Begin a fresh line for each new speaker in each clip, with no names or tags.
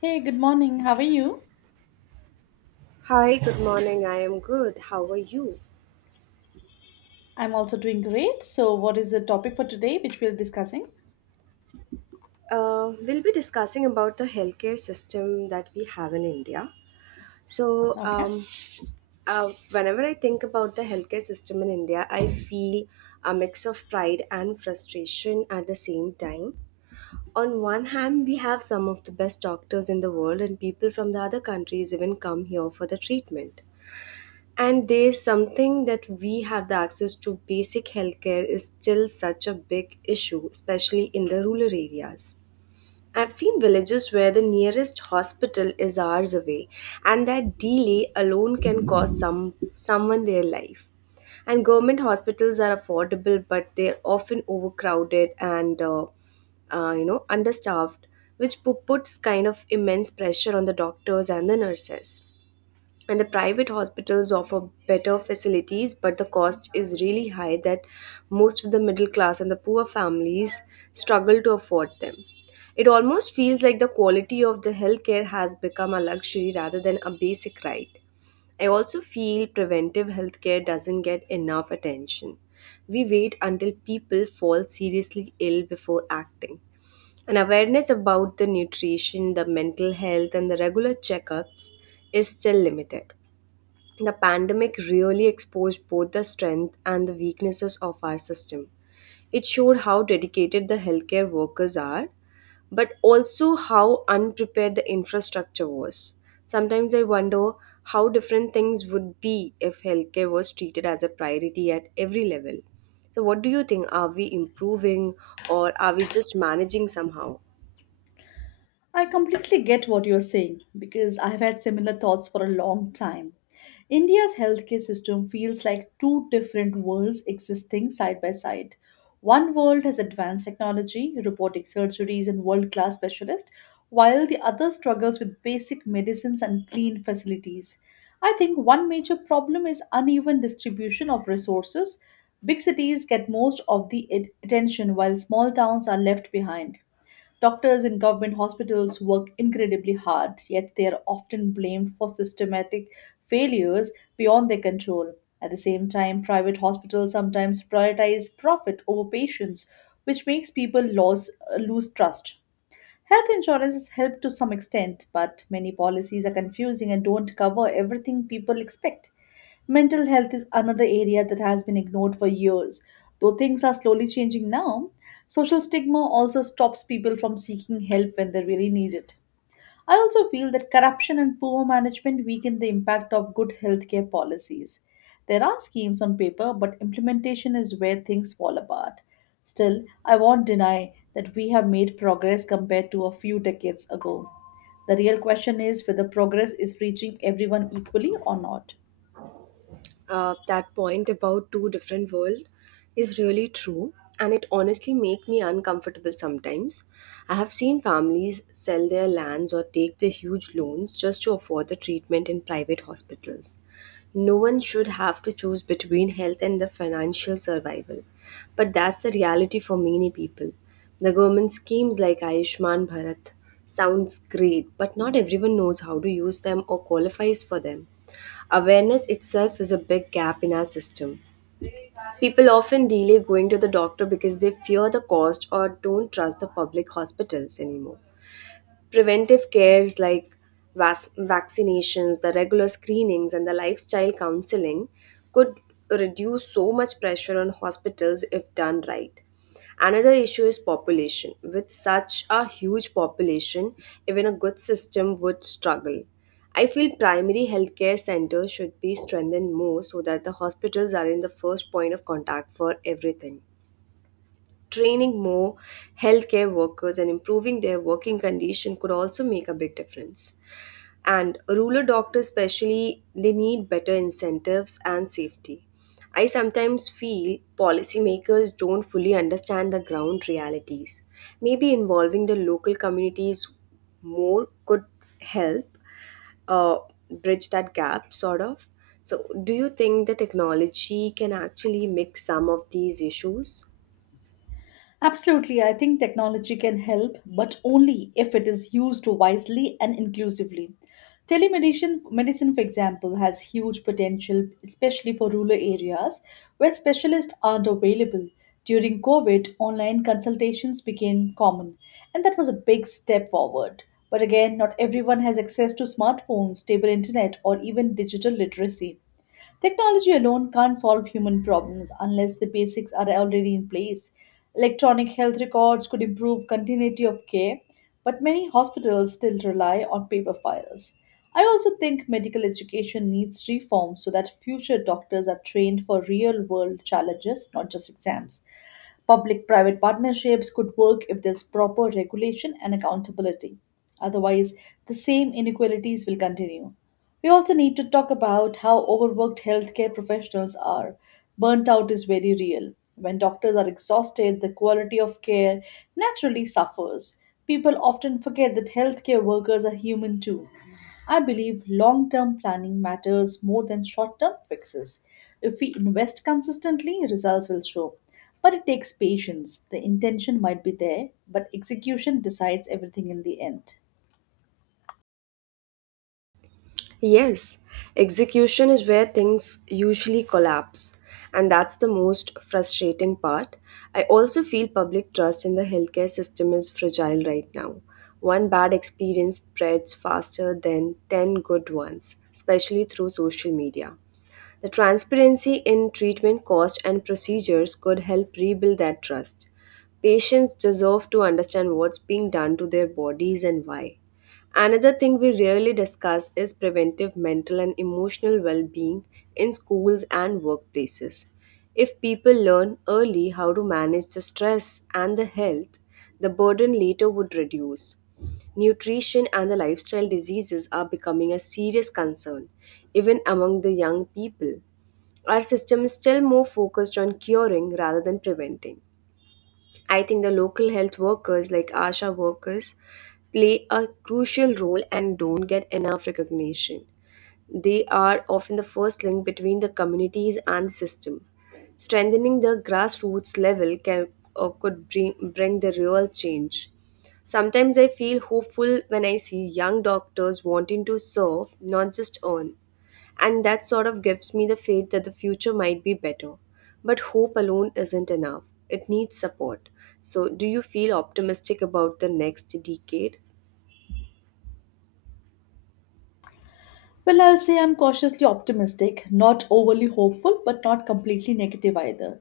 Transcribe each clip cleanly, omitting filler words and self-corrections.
Hey, good morning. How are you?
Hi, good morning. I am good. How are you?
I'm also doing great. So, what is the topic for today which we're discussing?
We'll be discussing about the healthcare system that we have in India. So,
Okay.
um, Whenever I think about the healthcare system in India, I feel a mix of pride and frustration at the same time. On one hand, we have some of the best doctors in the world, and people from the other countries even come here for the treatment. And there's something that we have: the access to basic healthcare is still such a big issue, especially in the rural areas. I've seen villages where the nearest hospital is hours away, and that delay alone can cost someone their life. And government hospitals are affordable, but they're often overcrowded and understaffed, which puts kind of immense pressure on the doctors and the nurses. And the private hospitals offer better facilities, but the cost is really high, that most of the middle class and the poor families struggle to afford them. It almost feels like the quality of the healthcare has become a luxury rather than a basic right. I also feel preventive healthcare doesn't get enough attention. We wait until people fall seriously ill before acting. An awareness about the nutrition, the mental health, and the regular checkups is still limited. The pandemic really exposed both the strength and the weaknesses of our system. It showed how dedicated the healthcare workers are, but also how unprepared the infrastructure was. Sometimes I wonder how different things would be if healthcare was treated as a priority at every level. So, what do you think? Are we improving, or are we just managing somehow?
I completely get what you're saying because I've had similar thoughts for a long time. India's healthcare system feels like two different worlds existing side by side. One world has advanced technology, robotic surgeries, and world class specialists, while the other struggles with basic medicines and clean facilities. I think one major problem is uneven distribution of resources. Big cities get most of the attention, while small towns are left behind. Doctors in government hospitals work incredibly hard, yet they are often blamed for systematic failures beyond their control. At the same time, private hospitals sometimes prioritize profit over patients, which makes people lose trust. Health insurance has helped to some extent, but many policies are confusing and don't cover everything people expect. Mental health is another area that has been ignored for years, though things are slowly changing now. Social stigma also stops people from seeking help when they really need it. I also feel that corruption and poor management weaken the impact of good healthcare policies. There are schemes on paper, but implementation is where things fall apart. Still, I won't deny that we have made progress compared to a few decades ago. The real question is whether progress is reaching everyone equally or not.
That point about two different world is really true, and it honestly make me uncomfortable sometimes. I have seen families sell their lands or take the huge loans just to afford the treatment in private hospitals. No one should have to choose between health and the financial survival, but that's the reality for many people. The government schemes like Ayushman Bharat sounds great, but not everyone knows how to use them or qualifies for them. Awareness itself is a big gap in our system. People often delay going to the doctor because they fear the cost or don't trust the public hospitals anymore. Preventive cares like vaccinations, the regular screenings, and the lifestyle counseling could reduce so much pressure on hospitals if done right. Another issue is population. With such a huge population, even a good system would struggle. I feel primary healthcare centers should be strengthened more so that the hospitals are in the first point of contact for everything. Training more healthcare workers and improving their working condition could also make a big difference. And rural doctors, especially, they need better incentives and safety. I sometimes feel policymakers don't fully understand the ground realities. Maybe involving the local communities more could help uh, bridge that gap, sort of. So, do you think the technology can actually mix some of these issues?
Absolutely, I think technology can help, but only if it is used wisely and inclusively. Telemedicine, medicine, for example, has huge potential, especially for rural areas where specialists aren't available. During COVID, online consultations became common, and that was a big step forward. But again, not everyone has access to smartphones, stable internet, or even digital literacy. Technology alone can't solve human problems unless the basics are already in place. Electronic health records could improve continuity of care, but many hospitals still rely on paper files. I also think medical education needs reform so that future doctors are trained for real world challenges, not just exams. Public private partnerships could work if there's proper regulation and accountability. Otherwise, the same inequalities will continue. We also need to talk about how overworked healthcare professionals are. Burnt out is very real. When doctors are exhausted, the quality of care naturally suffers. People often forget that healthcare workers are human too. I believe long term planning matters more than short term fixes. If we invest consistently, results will show. But it takes patience. The intention might be there, but execution decides everything in the end.
Yes, execution is where things usually collapse, and that's the most frustrating part. I also feel public trust in the healthcare system is fragile right now. One bad experience spreads faster than 10 good ones, especially through social media. The transparency in treatment cost and procedures could help rebuild that trust. Patients deserve to understand what's being done to their bodies and why. Another thing we rarely discuss is preventive mental and emotional well being in schools and workplaces. If people learn early how to manage the stress and the health, the burden later would reduce. Nutrition and the lifestyle diseases are becoming a serious concern, even among the young people. Our system is still more focused on curing rather than preventing. I think the local health workers, like ASHA workers, play a crucial role and don't get enough recognition. They are often the first link between the communities and the system. Strengthening the grassroots level can, or could bring, the real change. Sometimes I feel hopeful when I see young doctors wanting to serve, not just earn. And that sort of gives me the faith that the future might be better. But hope alone isn't enough, it needs support. So, do you feel optimistic about the next decade?
Well, I'll say I'm cautiously optimistic, not overly hopeful, but not completely negative either.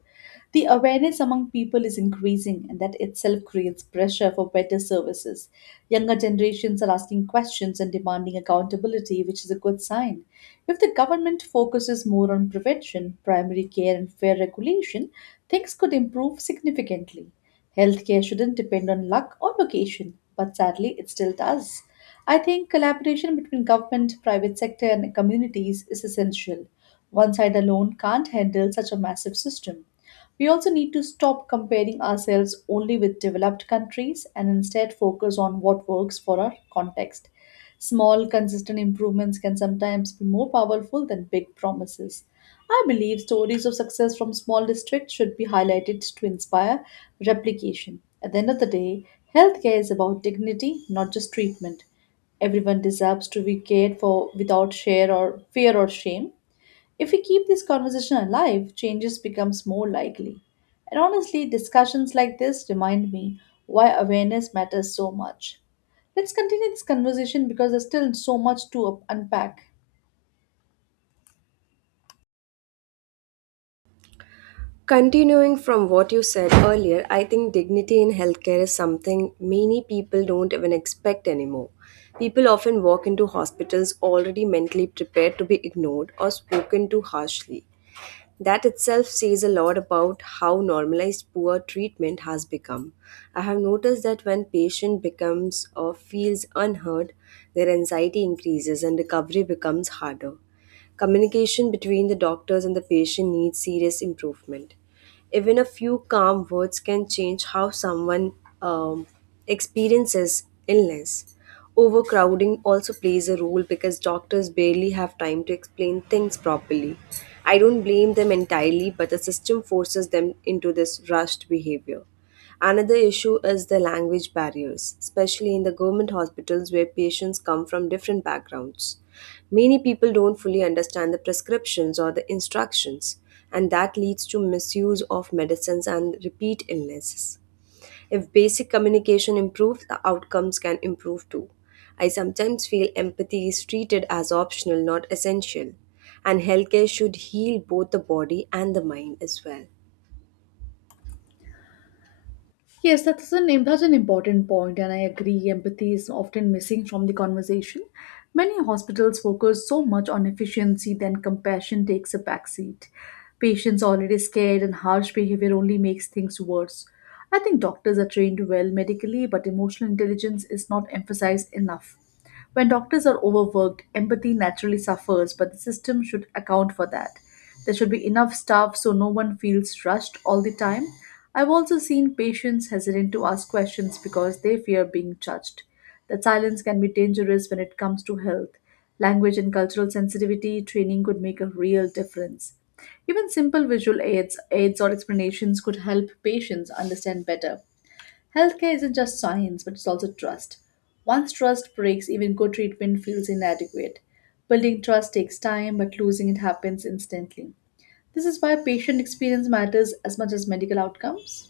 The awareness among people is increasing, and that itself creates pressure for better services. Younger generations are asking questions and demanding accountability, which is a good sign. If the government focuses more on prevention, primary care, and fair regulation, things could improve significantly. Healthcare shouldn't depend on luck or location, but sadly, it still does. I think collaboration between government, private sector, and communities is essential. One side alone can't handle such a massive system. We also need to stop comparing ourselves only with developed countries and instead focus on what works for our context. Small, consistent improvements can sometimes be more powerful than big promises. I believe stories of success from small districts should be highlighted to inspire replication. At the end of the day, healthcare is about dignity, not just treatment. Everyone deserves to be cared for without share or fear or shame. If we keep this conversation alive, changes becomes more likely. And honestly, discussions like this remind me why awareness matters so much. Let's continue this conversation because there's still so much to unpack.
Continuing from what you said earlier, I think dignity in healthcare is something many people don't even expect anymore. People often walk into hospitals already mentally prepared to be ignored or spoken to harshly. That itself says a lot about how normalized poor treatment has become. I have noticed that when patient becomes or feels unheard, their anxiety increases and recovery becomes harder. Communication between the doctors and the patient needs serious improvement. Even a few calm words can change how someone um, experiences illness. Overcrowding also plays a role because doctors barely have time to explain things properly. I don't blame them entirely, but the system forces them into this rushed behavior. Another issue is the language barriers, especially in the government hospitals where patients come from different backgrounds. Many people don't fully understand the prescriptions or the instructions, and that leads to misuse of medicines and repeat illnesses. If basic communication improves, the outcomes can improve too. I sometimes feel empathy is treated as optional, not essential, and healthcare should heal both the body and the mind as well.
Yes, that's an important point, and I agree. Empathy is often missing from the conversation. Many hospitals focus so much on efficiency, then compassion takes a backseat. Patients already scared, and harsh behavior only makes things worse. I think doctors are trained well medically, but emotional intelligence is not emphasized enough. When doctors are overworked, empathy naturally suffers, but the system should account for that. There should be enough staff so no one feels rushed all the time. I've also seen patients hesitant to ask questions because they fear being judged. That silence can be dangerous when it comes to health. Language and cultural sensitivity training could make a real difference. Even simple aids or explanations could help patients understand better. Healthcare isn't just science, but it's also trust. Once trust breaks, even good treatment feels inadequate. Building trust takes time, but losing it happens instantly. This is why patient experience matters as much as medical outcomes.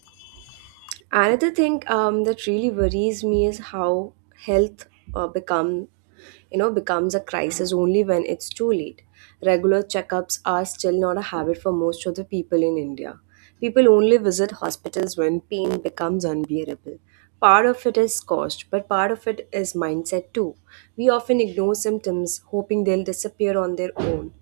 Another thing that really worries me is how health uh, become, becomes a crisis only when it's too late. Regular checkups are still not a habit for most of the people in India. People only visit hospitals when pain becomes unbearable. Part of it is cost, but part of it is mindset too. We often ignore symptoms, hoping they'll disappear on their own.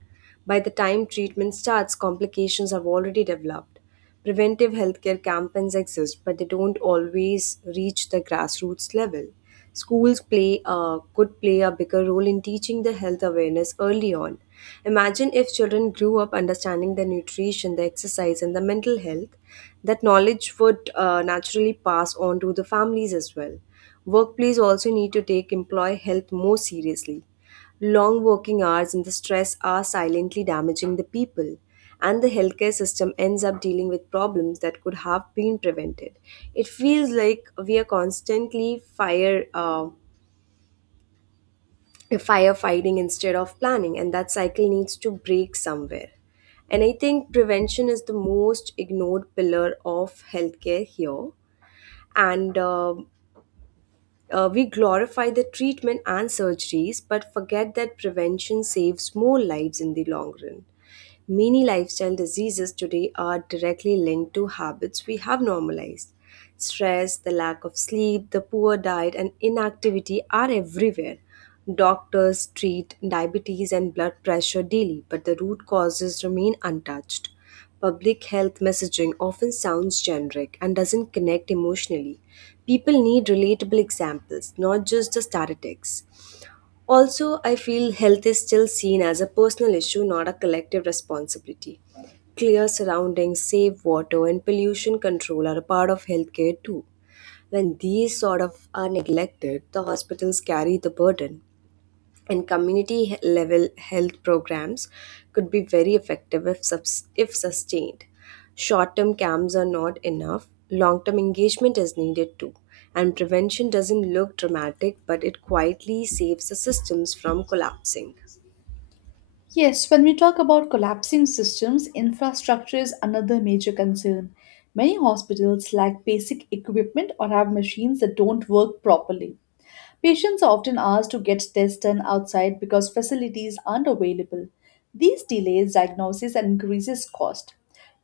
By the time treatment starts, complications have already developed. Preventive healthcare campaigns exist, but they don't always reach the grassroots level. Schools play could play a bigger role in teaching the health awareness early on. Imagine if children grew up understanding their nutrition, the exercise, and the mental health, that knowledge would naturally pass on to the families as well. Workplace also need to take employee health more seriously. Long working hours and the stress are silently damaging the people, and the healthcare system ends up dealing with problems that could have been prevented. It feels like we are constantly firefighting instead of planning, and that cycle needs to break somewhere. And I think prevention is the most ignored pillar of healthcare here. And We glorify the treatment and surgeries, but forget that prevention saves more lives in the long run. Many lifestyle diseases today are directly linked to habits we have normalized. Stress, the lack of sleep, the poor diet, and inactivity are everywhere. Doctors treat diabetes and blood pressure daily, but the root causes remain untouched. Public health messaging often sounds generic and doesn't connect emotionally. People need relatable examples, not just the statistics. Also, I feel health is still seen as a personal issue, not a collective responsibility. Clear surroundings, safe water, and pollution control are a part of healthcare too. When these sort of are neglected, the hospitals carry the burden, and community level health programs could be very effective if sustained. Short term camps are not enough, long term engagement is needed too. And prevention doesn't look dramatic, but it quietly saves the systems from collapsing.
Yes, when we talk about collapsing systems, infrastructure is another major concern. Many hospitals lack basic equipment or have machines that don't work properly. Patients are often asked to get tests done outside because facilities aren't available. These delays diagnosis and increases cost.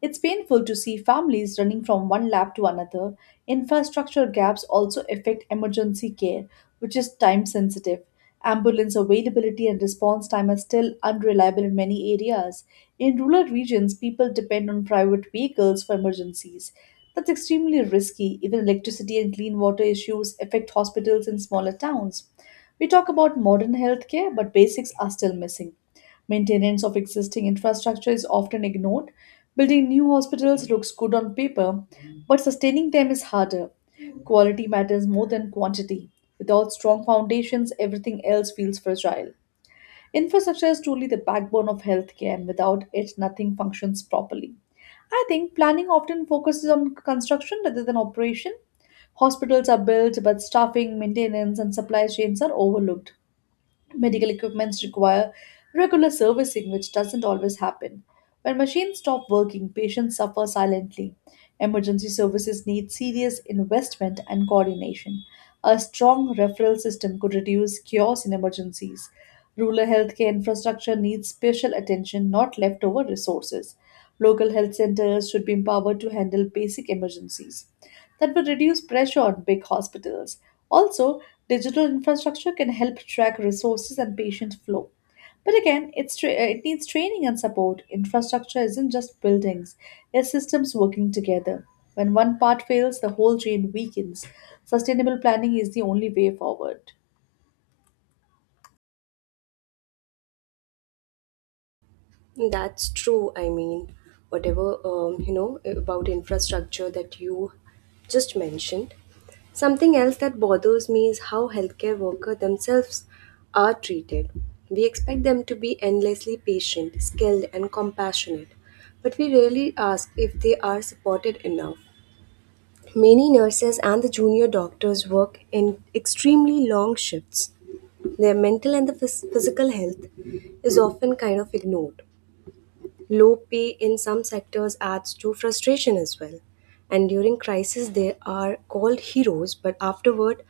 It's painful to see families running from one lab to another. Infrastructure gaps also affect emergency care, which is time sensitive. Ambulance availability and response time are still unreliable in many areas. In rural regions, people depend on private vehicles for emergencies. That's extremely risky. Even electricity and clean water issues affect hospitals in smaller towns. We talk about modern healthcare, but basics are still missing. Maintenance of existing infrastructure is often ignored. Building new hospitals looks good on paper, but sustaining them is harder. Quality matters more than quantity. Without strong foundations, everything else feels fragile. Infrastructure is truly the backbone of healthcare, and without it, nothing functions properly. I think planning often focuses on construction rather than operation. Hospitals are built, but staffing, maintenance, and supply chains are overlooked. Medical equipments require regular servicing, which doesn't always happen. When machines stop working, patients suffer silently. Emergency services need serious investment and coordination. A strong referral system could reduce chaos in emergencies. Rural healthcare infrastructure needs special attention, not leftover resources. Local health centers should be empowered to handle basic emergencies. That would reduce pressure on big hospitals. Also, digital infrastructure can help track resources and patient flow. But again, it needs training and support. Infrastructure isn't just buildings, it's systems working together. When one part fails, the whole chain weakens. Sustainable planning is the only way forward.
That's true. I mean, whatever about infrastructure that you just mentioned. Something else that bothers me is how healthcare workers themselves are treated. We expect them to be endlessly patient, skilled, and compassionate, but we rarely ask if they are supported enough. Many nurses and the junior doctors work in extremely long shifts. Their mental and the physical health is often kind of ignored. Low pay in some sectors adds to frustration as well. And during crisis, they are called heroes, but afterward,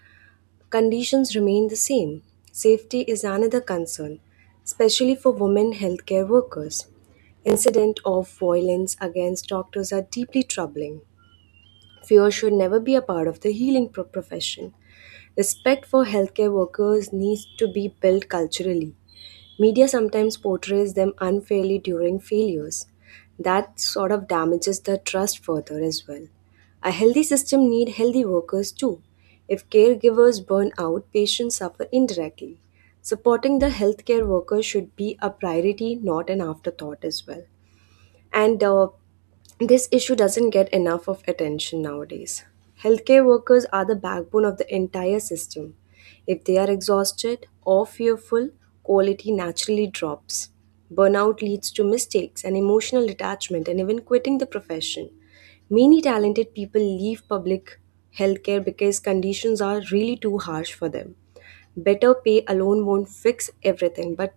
conditions remain the same. Safety is another concern, especially for women healthcare workers. Incident of violence against doctors are deeply troubling. Fear should never be a part of the healing profession. Respect for healthcare workers needs to be built culturally. Media sometimes portrays them unfairly during failures. That sort of damages the trust further as well. A healthy system needs healthy workers too. If caregivers burn out, patients suffer indirectly. Supporting the healthcare workers should be a priority, not an afterthought as well, and this issue doesn't get enough of attention nowadays. Healthcare workers are the backbone of the entire system. If they are exhausted or fearful, quality naturally drops. Burnout leads to mistakes and emotional detachment and even quitting the profession. Many talented people leave public healthcare because conditions are really too harsh for them. Better pay alone won't fix everything, but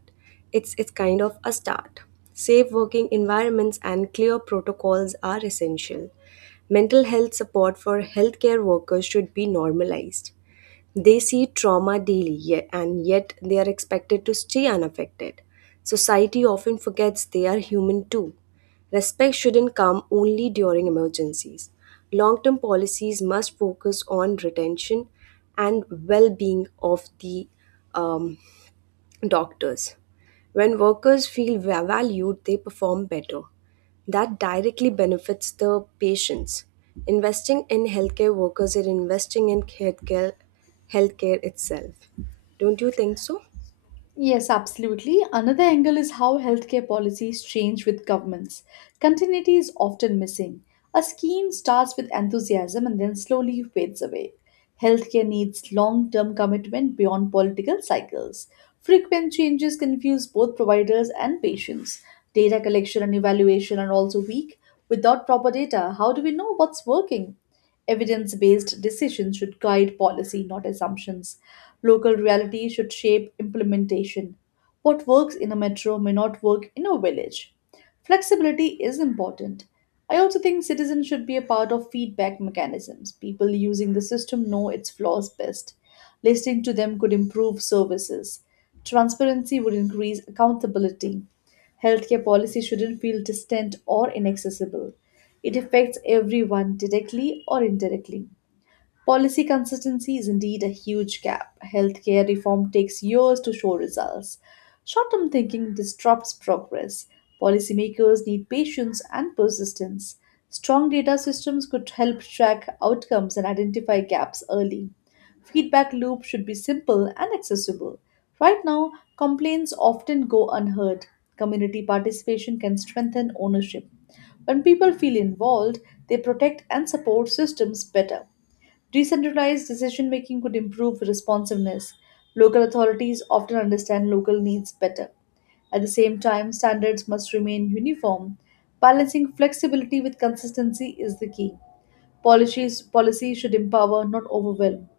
it's kind of a start. Safe working environments and clear protocols are essential. Mental health support for healthcare workers should be normalized. They see trauma daily, and yet they are expected to stay unaffected. Society often forgets they are human too. Respect shouldn't come only during emergencies. Long term policies must focus on retention and well being of the um, doctors. When workers feel valued, they perform better. That directly benefits the patients. Investing in healthcare workers is investing in healthcare itself. Don't you think so?
Yes, absolutely. Another angle is how healthcare policies change with governments. Continuity is often missing. A scheme starts with enthusiasm and then slowly fades away. Healthcare needs long term commitment beyond political cycles. Frequent changes confuse both providers and patients. Data collection and evaluation are also weak. Without proper data, how do we know what's working? Evidence based decisions should guide policy, not assumptions. Local reality should shape implementation. What works in a metro may not work in a village. Flexibility is important. I also think citizens should be a part of feedback mechanisms. People using the system know its flaws best. Listening to them could improve services. Transparency would increase accountability. Healthcare policy shouldn't feel distant or inaccessible. It affects everyone directly or indirectly. Policy consistency is indeed a huge gap. Healthcare reform takes years to show results. Short term thinking disrupts progress. Policymakers need patience and persistence. Strong data systems could help track outcomes and identify gaps early. Feedback loop should be simple and accessible. Right now, complaints often go unheard. Community participation can strengthen ownership. When people feel involved, they protect and support systems better. Decentralized decision making could improve responsiveness. Local authorities often understand local needs better. At the same time, standards must remain uniform. Balancing flexibility with consistency is the key. Policy should empower, not overwhelm.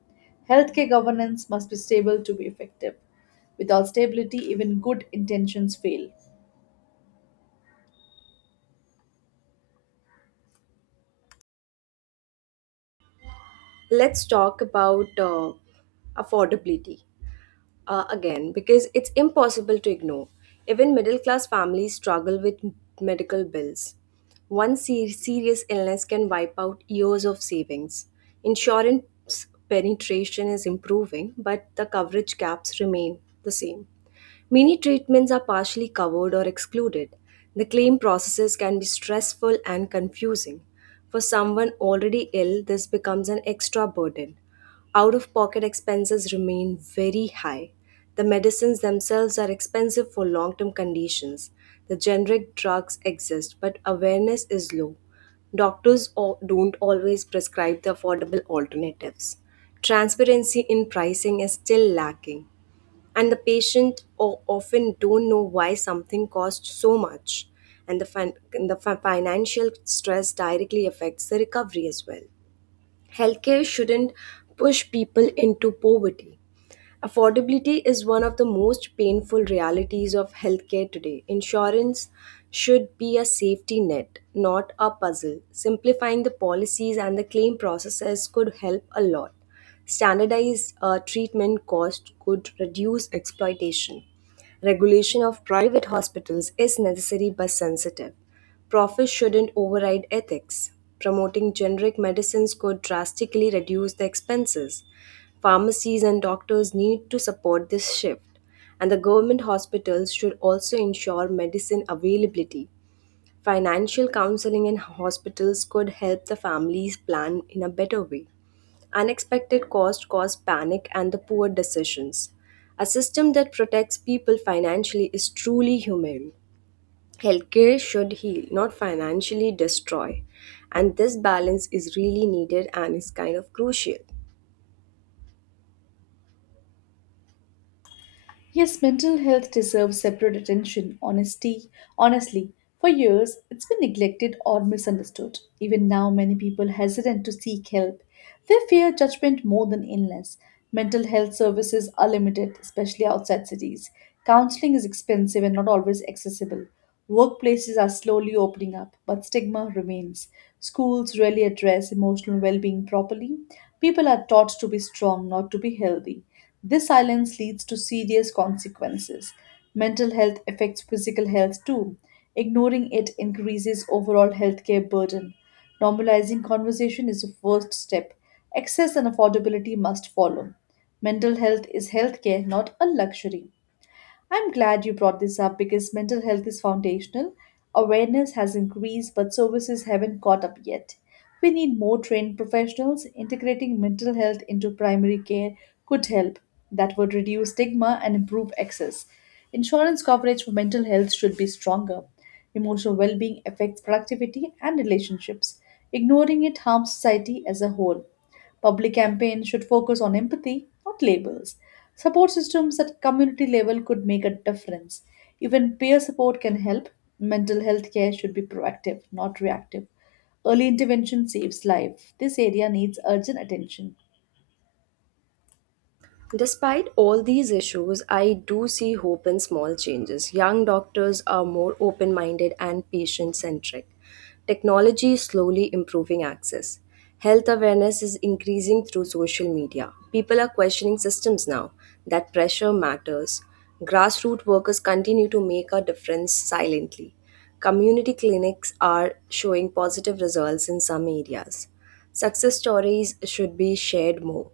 Healthcare governance must be stable to be effective. Without stability, even good intentions fail.
Let's talk about affordability, again, because it's impossible to ignore. Even middle class families struggle with medical bills. One serious illness can wipe out years of savings. Insurance penetration is improving, but the coverage gaps remain the same. Many treatments are partially covered or excluded. The claim processes can be stressful and confusing. For someone already ill, this becomes an extra burden. Out of pocket expenses remain very high. The medicines themselves are expensive for long term conditions. The generic drugs exist, but awareness is low. Doctors don't always prescribe the affordable alternatives. Transparency in pricing is still lacking, and the patient often don't know why something costs so much, and the financial stress directly affects the recovery as well. Healthcare shouldn't push people into poverty. Affordability is one of the most painful realities of healthcare today. Insurance should be a safety net, not a puzzle. Simplifying the policies and the claim processes could help a lot. Standardized treatment cost could reduce exploitation. Regulation of private hospitals is necessary but sensitive. Profit shouldn't override ethics. Promoting generic medicines could drastically reduce the expenses. Pharmacies and doctors need to support this shift. And the government hospitals should also ensure medicine availability. Financial counseling in hospitals could help the families plan in a better way. Unexpected costs cause panic and the poor decisions. A system that protects people financially is truly humane. Healthcare should heal, not financially destroy. And this balance is really needed and is kind of crucial.
Yes, mental health deserves separate attention, honestly. For years, it's been neglected or misunderstood. Even now, many people hesitant to seek help. They fear judgment more than illness. Mental health services are limited, especially outside cities. Counseling is expensive and not always accessible. Workplaces are slowly opening up, but stigma remains. Schools rarely address emotional well being properly. People are taught to be strong, not to be healthy. This silence leads to serious consequences. Mental health affects physical health too. Ignoring it increases overall healthcare burden. Normalizing conversation is the first step. Access and affordability must follow. Mental health is healthcare, not a luxury. I'm glad you brought this up because mental health is foundational. Awareness has increased, but services haven't caught up yet. We need more trained professionals. Integrating mental health into primary care could help. That would reduce stigma and improve access. Insurance coverage for mental health should be stronger. Emotional well being affects productivity and relationships. Ignoring it harms society as a whole. Public campaigns should focus on empathy, not labels. Support systems at community level could make a difference. Even peer support can help. Mental health care should be proactive, not reactive. Early intervention saves life. This area needs urgent attention.
Despite all these issues, I do see hope in small changes. Young doctors are more open minded and patient centric. Technology is slowly improving access. Health awareness is increasing through social media. People are questioning systems now. That pressure matters. Grassroots workers continue to make a difference silently. Community clinics are showing positive results in some areas. Success stories should be shared more,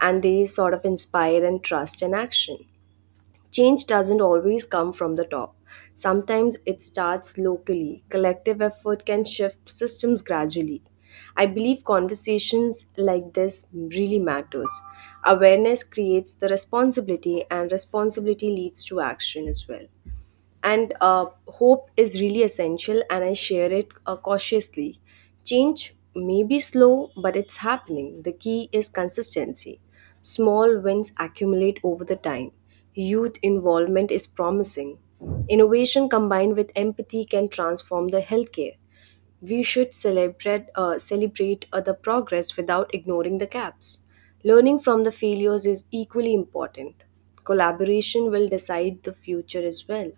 and they sort of inspire and trust and action. Change doesn't always come from the top. Sometimes it starts locally. Collective effort can shift systems gradually. I believe conversations like this really matters. Awareness creates the responsibility and responsibility leads to action as well, and hope is really essential and I share it cautiously. Change may be slow but it's happening. The key is consistency. Small wins accumulate over the time. Youth involvement is promising. Innovation combined with empathy can transform the healthcare. We should celebrate the progress without ignoring the gaps. Learning from the failures is equally important. Collaboration will decide the future as well.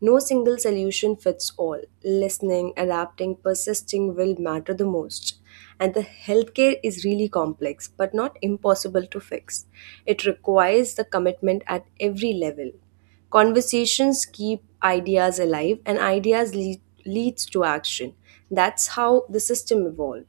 No single solution fits all. Listening, adapting, persisting will matter the most. And the healthcare is really complex but not impossible to fix. It requires the commitment at every level. Conversations keep ideas alive and ideas leads to action. That's how the system evolves.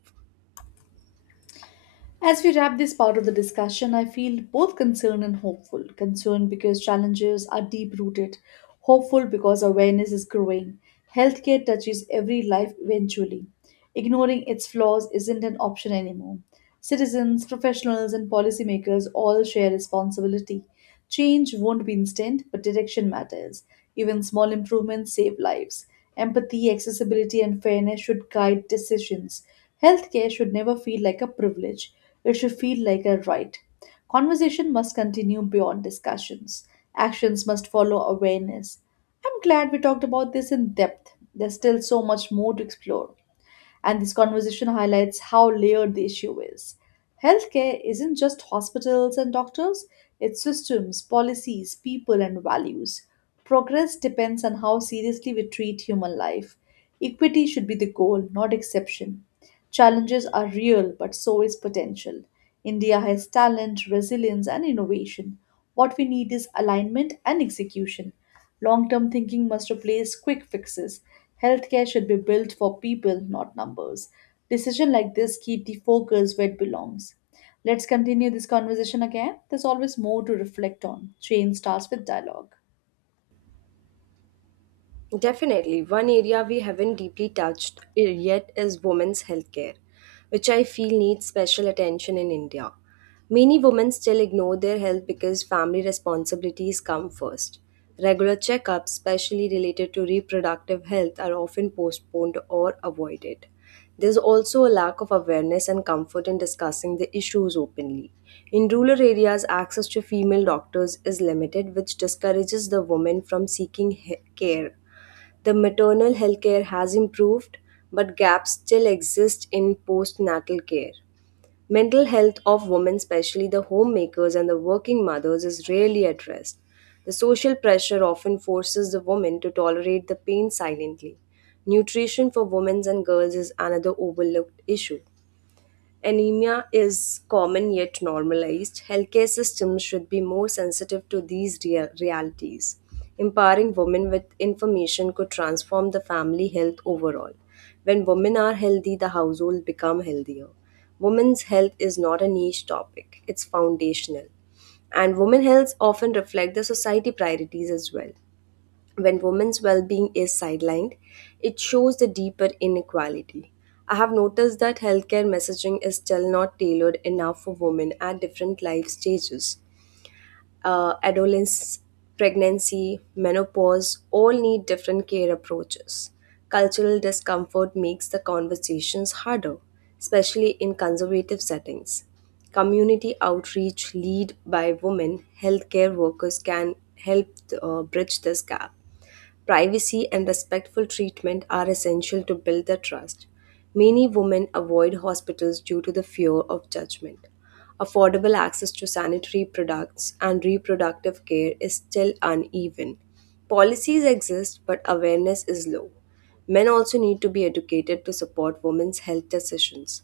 As we wrap this part of the discussion, I feel both concerned and hopeful. Concerned because challenges are deep rooted, hopeful because awareness is growing. Healthcare touches every life eventually. Ignoring its flaws isn't an option anymore. Citizens, professionals, and policymakers all share responsibility. Change won't be instant, but direction matters. Even small improvements save lives. Empathy, accessibility, and fairness should guide decisions. Healthcare should never feel like a privilege, it should feel like a right. Conversation must continue beyond discussions. Actions must follow awareness. I'm glad we talked about this in depth. There's still so much more to explore and this conversation highlights how layered the issue is. Healthcare isn't just hospitals and doctors, it's systems, policies, people, and values. Progress depends on how seriously we treat human life. Equity should be the goal, not exception. Challenges are real, but so is potential. India has talent, resilience, and innovation. What we need is alignment and execution. Long term thinking must replace quick fixes. Healthcare should be built for people, not numbers. Decisions like this keep the focus where it belongs. Let's continue this conversation again. There's always more to reflect on. Change starts with dialogue.
Definitely, one area we haven't deeply touched yet is women's healthcare, which I feel needs special attention in India. Many women still ignore their health because family responsibilities come first. Regular checkups, especially related to reproductive health, are often postponed or avoided. There's also a lack of awareness and comfort in discussing the issues openly. In rural areas, access to female doctors is limited, which discourages the woman from seeking care. The maternal healthcare has improved, but gaps still exist in postnatal care. Mental health of women, especially the homemakers and the working mothers, is rarely addressed. The social pressure often forces the woman to tolerate the pain silently. Nutrition for women and girls is another overlooked issue. Anemia is common yet normalized. Healthcare systems should be more sensitive to these realities. Empowering women with information could transform the family health overall. When women are healthy, the household become healthier. Women's health is not a niche topic, it's foundational. And women health often reflect the society priorities as well. When women's well being is sidelined, it shows the deeper inequality. I have noticed that healthcare messaging is still not tailored enough for women at different life stages. Adolescence, pregnancy, menopause all need different care approaches. Cultural discomfort makes the conversations harder, especially in conservative settings. Community outreach lead by women healthcare workers can help bridge this gap. Privacy and respectful treatment are essential to build the trust. Many women avoid hospitals due to the fear of judgment. Affordable access to sanitary products and reproductive care is still uneven. Policies exist, but awareness is low. Men also need to be educated to support women's health decisions.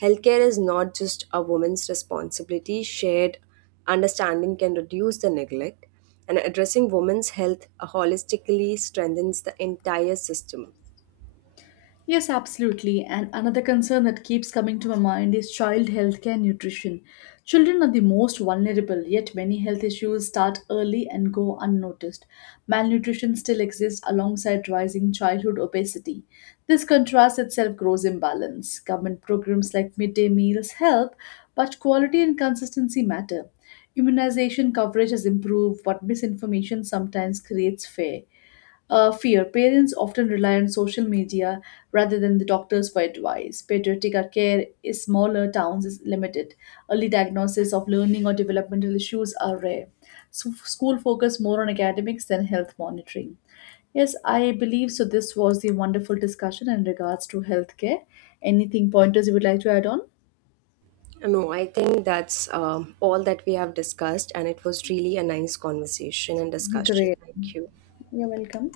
Healthcare is not just a woman's responsibility, shared understanding can reduce the neglect, and addressing women's health holistically strengthens the entire system.
Yes, absolutely. And another concern that keeps coming to my mind is child healthcare and nutrition. Children are the most vulnerable, yet many health issues start early and go unnoticed. Malnutrition still exists alongside rising childhood obesity. This contrast itself grows imbalance. Government programs like midday meals help, but quality and consistency matter. Immunization coverage has improved, but misinformation sometimes creates fear. Parents often rely on social media rather than the doctors for advice. Pediatric care in smaller towns is limited. Early diagnosis of learning or developmental issues are rare. So, school focus more on academics than health monitoring. Yes, I believe so. This was the wonderful discussion in regards to healthcare. Anything pointers you would like to add on?
No, I think that's all that we have discussed, and it was really a nice conversation and discussion.
Great.
Thank you.
You're welcome.